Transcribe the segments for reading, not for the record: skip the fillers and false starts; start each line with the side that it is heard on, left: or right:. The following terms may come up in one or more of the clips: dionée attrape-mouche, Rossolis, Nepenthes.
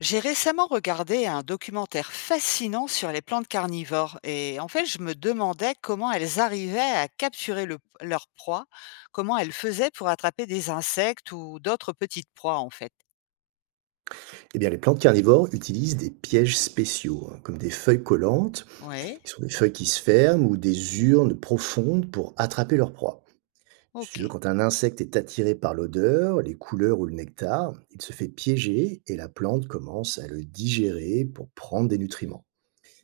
left: J'ai récemment regardé un documentaire fascinant sur les plantes carnivores et en fait, je me demandais comment elles arrivaient à capturer leur proie, comment elles faisaient pour attraper des insectes ou d'autres petites proies en fait.
right: Eh bien, les plantes carnivores utilisent des pièges spéciaux, hein, comme des feuilles collantes,
left: Oui,
right: qui sont des feuilles qui se ferment, ou des urnes profondes pour attraper leur proie. Si
left: ok,
right: tu veux, quand un insecte est attiré par l'odeur, les couleurs ou le nectar, il se fait piéger et la plante commence à le digérer pour prendre des nutriments.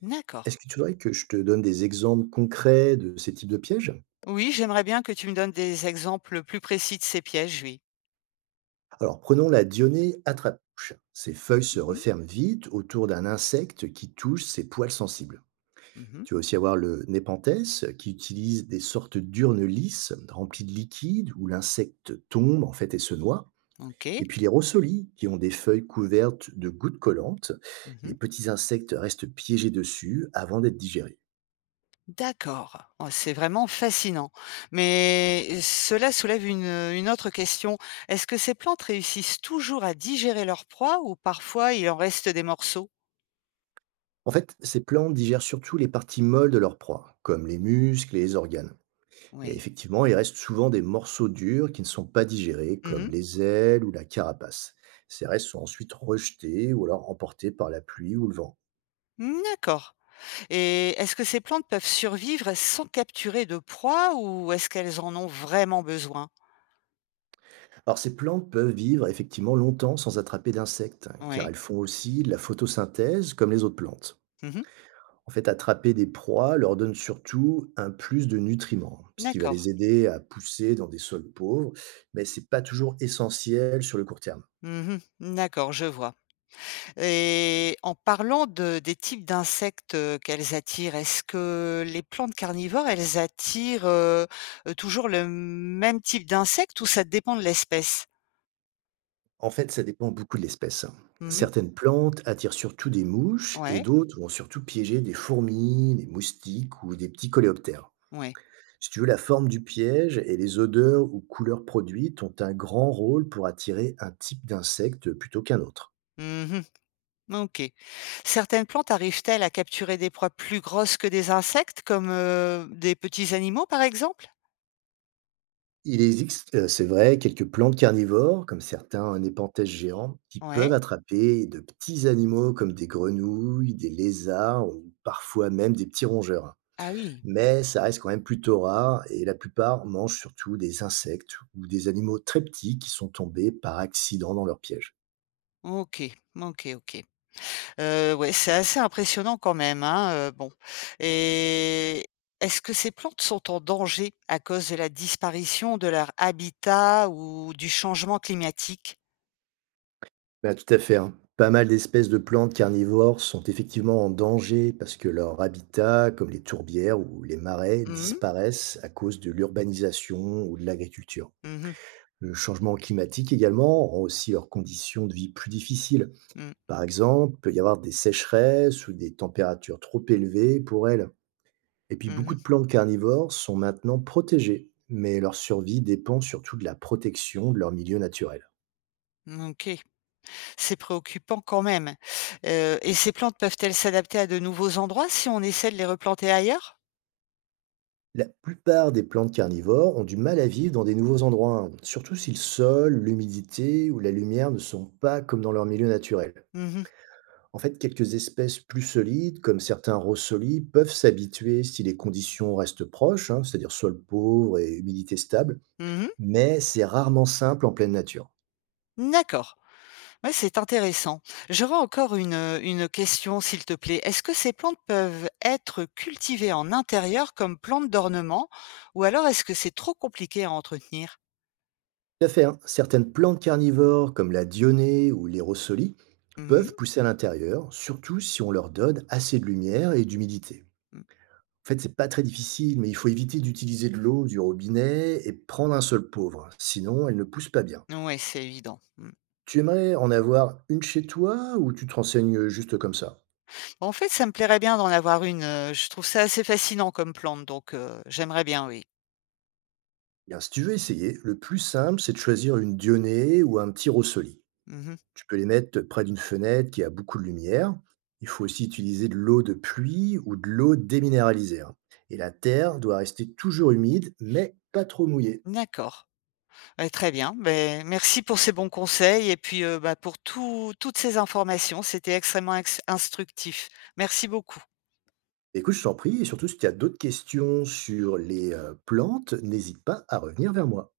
left: d'accord.
right: Est-ce que tu voudrais que je te donne des exemples concrets de ces types de pièges?
left: Oui, j'aimerais bien que tu me donnes des exemples plus précis de ces pièges, oui.
right: Alors, prenons la dionée attrape-mouche. Ses feuilles se
left: Mhm,
right: referment vite autour d'un insecte qui touche ses poils sensibles.
left: mhm,
right: Tu vas aussi avoir le Nepenthes qui utilise des sortes d'urnes lisses remplies de liquide où l'insecte tombe en fait et se noie.
left: ok.
right: Et puis les Rossolis qui ont des feuilles couvertes de gouttes collantes. Les
left: Mhm.
right: petits insectes restent piégés dessus avant d'être digérés.
left: D'accord. Oh, c'est vraiment fascinant. Cela soulève une autre question. Est-ce que ces plantes réussissent toujours à digérer leur proie ou parfois il en reste des morceaux?
right: En fait, ces plantes digèrent surtout les parties molles de leur proie, comme les muscles et les organes. Et
left: Oui.
right: effectivement, il reste souvent des morceaux durs qui ne sont pas digérés, comme
left: Mmh.
right: les ailes ou la carapace. Ces restes sont ensuite rejetés ou alors emportés par la pluie ou le vent.
left: Mmh, d'accord. Et est-ce que ces plantes peuvent survivre sans capturer de proie ou est-ce qu'elles en ont vraiment besoin?
right: Alors ces plantes peuvent vivre effectivement longtemps sans attraper d'insectes, hein, car
left: Oui.
right: elles font aussi de la photosynthèse comme les autres plantes.
left: Mmh.
right: En fait, attraper des proies leur donne surtout un plus de nutriments, ce qui va
left: D'accord.
right: les aider à pousser dans des sols pauvres, mais ce n'est pas toujours essentiel sur le court terme.
left: Mmh. D'accord, je vois. Et en parlant de des types d'insectes, qu'elles attirent, est-ce que les plantes carnivores, elles attirent, toujours le même type d'insectes ou ça dépend de l'espèce?
right: En fait, ça dépend beaucoup de l'espèce.
left: Mmh.
right: Certaines plantes attirent surtout des mouches et
left: Ouais,
right: d'autres vont surtout piéger des fourmis, des moustiques ou des petits coléoptères.
left: ouais.
right: Si tu veux, la forme du piège et les odeurs ou couleurs produites ont un grand rôle pour attirer un type d'insecte plutôt qu'un autre.
left: Mmh. OK. Certaines plantes arrivent-elles à capturer des proies plus grosses que des insectes comme, des petits animaux, par exemple?
right: Il existe, c'est vrai, quelques plantes carnivores, comme certains népenthes géants, qui peuvent
left: Ouais.
right: attraper de petits animaux comme des grenouilles, des lézards ou parfois même des petits rongeurs.
left: Ah oui.
right: Mais ça reste quand même plutôt rare et la plupart mangent surtout des insectes ou des animaux très petits qui sont tombés par accident dans leur piège.
left: OK, OK, OK. Ouais, c'est assez impressionnant quand même, hein, bon, et est-ce que ces plantes sont en danger à cause de la disparition de leur habitat ou du changement climatique?
right: Bah, tout à fait, hein. Pas mal d'espèces de plantes carnivores sont effectivement en danger parce que leur habitat, comme les tourbières ou les marais,
left: Mmh mh.
right: disparaissent à cause de l'urbanisation ou de l'agriculture.
left: Mmh mh.
right: Le changement climatique également rend aussi leurs conditions de vie plus difficiles.
left: Mmh.
right: Par exemple, il peut y avoir des sécheresses ou des températures trop élevées pour elles. Et puis beaucoup
left: Mmh.
right: de plantes carnivores sont maintenant protégées, mais leur survie dépend surtout de la protection de leur milieu naturel.
left: OK. C'est préoccupant quand même, et ces plantes peuvent-elles s'adapter à de nouveaux endroits si on essaie de les replanter ailleurs?
right: La plupart des plantes carnivores ont du mal à vivre dans des nouveaux endroits, hein, surtout si le sol, l'humidité ou la lumière ne sont pas comme dans leur milieu naturel.
left: Mmh mh.
right: En fait, quelques espèces plus solides, comme certains rossolis, peuvent s'habituer si les conditions restent proches, hein, c'est-à-dire sol pauvre et humidité stable,
left: Mmh.
right: mais c'est rarement simple en pleine nature.
left: D'accord. Ouais, c'est intéressant. J'aurais encore une question, s'il te plaît. Est-ce que ces plantes peuvent être cultivées en intérieur comme plantes d'ornement ou alors est-ce que c'est trop compliqué à entretenir?
right: Tout à fait, hein, certaines plantes carnivores, comme la dionée ou les rossolis,
left: Mmh mh.
right: peuvent pousser à l'intérieur, surtout si on leur donne assez de lumière et d'humidité.
left: Mmh.
right: En fait, c'est pas très difficile, mais il faut éviter d'utiliser de l'eau du robinet et prendre un seul pauvre, sinon elle ne pousse pas bien.
left: Ouais, c'est évident. Mmh.
right: Tu aimerais en avoir une chez toi ou tu te renseignes juste comme ça?
left: En fait, ça me plairait bien d'en avoir une, je trouve ça assez fascinant comme plante, donc j'aimerais bien, oui.
right: Bien, si tu veux essayer, le plus simple, c'est de choisir une dionée ou un petit rossoli.
left: Mmh.
right: Tu peux les mettre près d'une fenêtre qui a beaucoup de lumière. Il faut aussi utiliser de l'eau de pluie ou de l'eau déminéralisée, hein. Et la terre doit rester toujours humide, mais pas trop mouillée.
left: D'accord. Ouais, très bien. Beh, merci pour ces bons conseils et puis, bah, pour toutes ces informations. C'était extrêmement ex instructif. Merci beaucoup.
right: Bah, écoute, je t'en prie, et surtout si tu as d'autres questions sur les, plantes, n'hésite pas à revenir vers moi.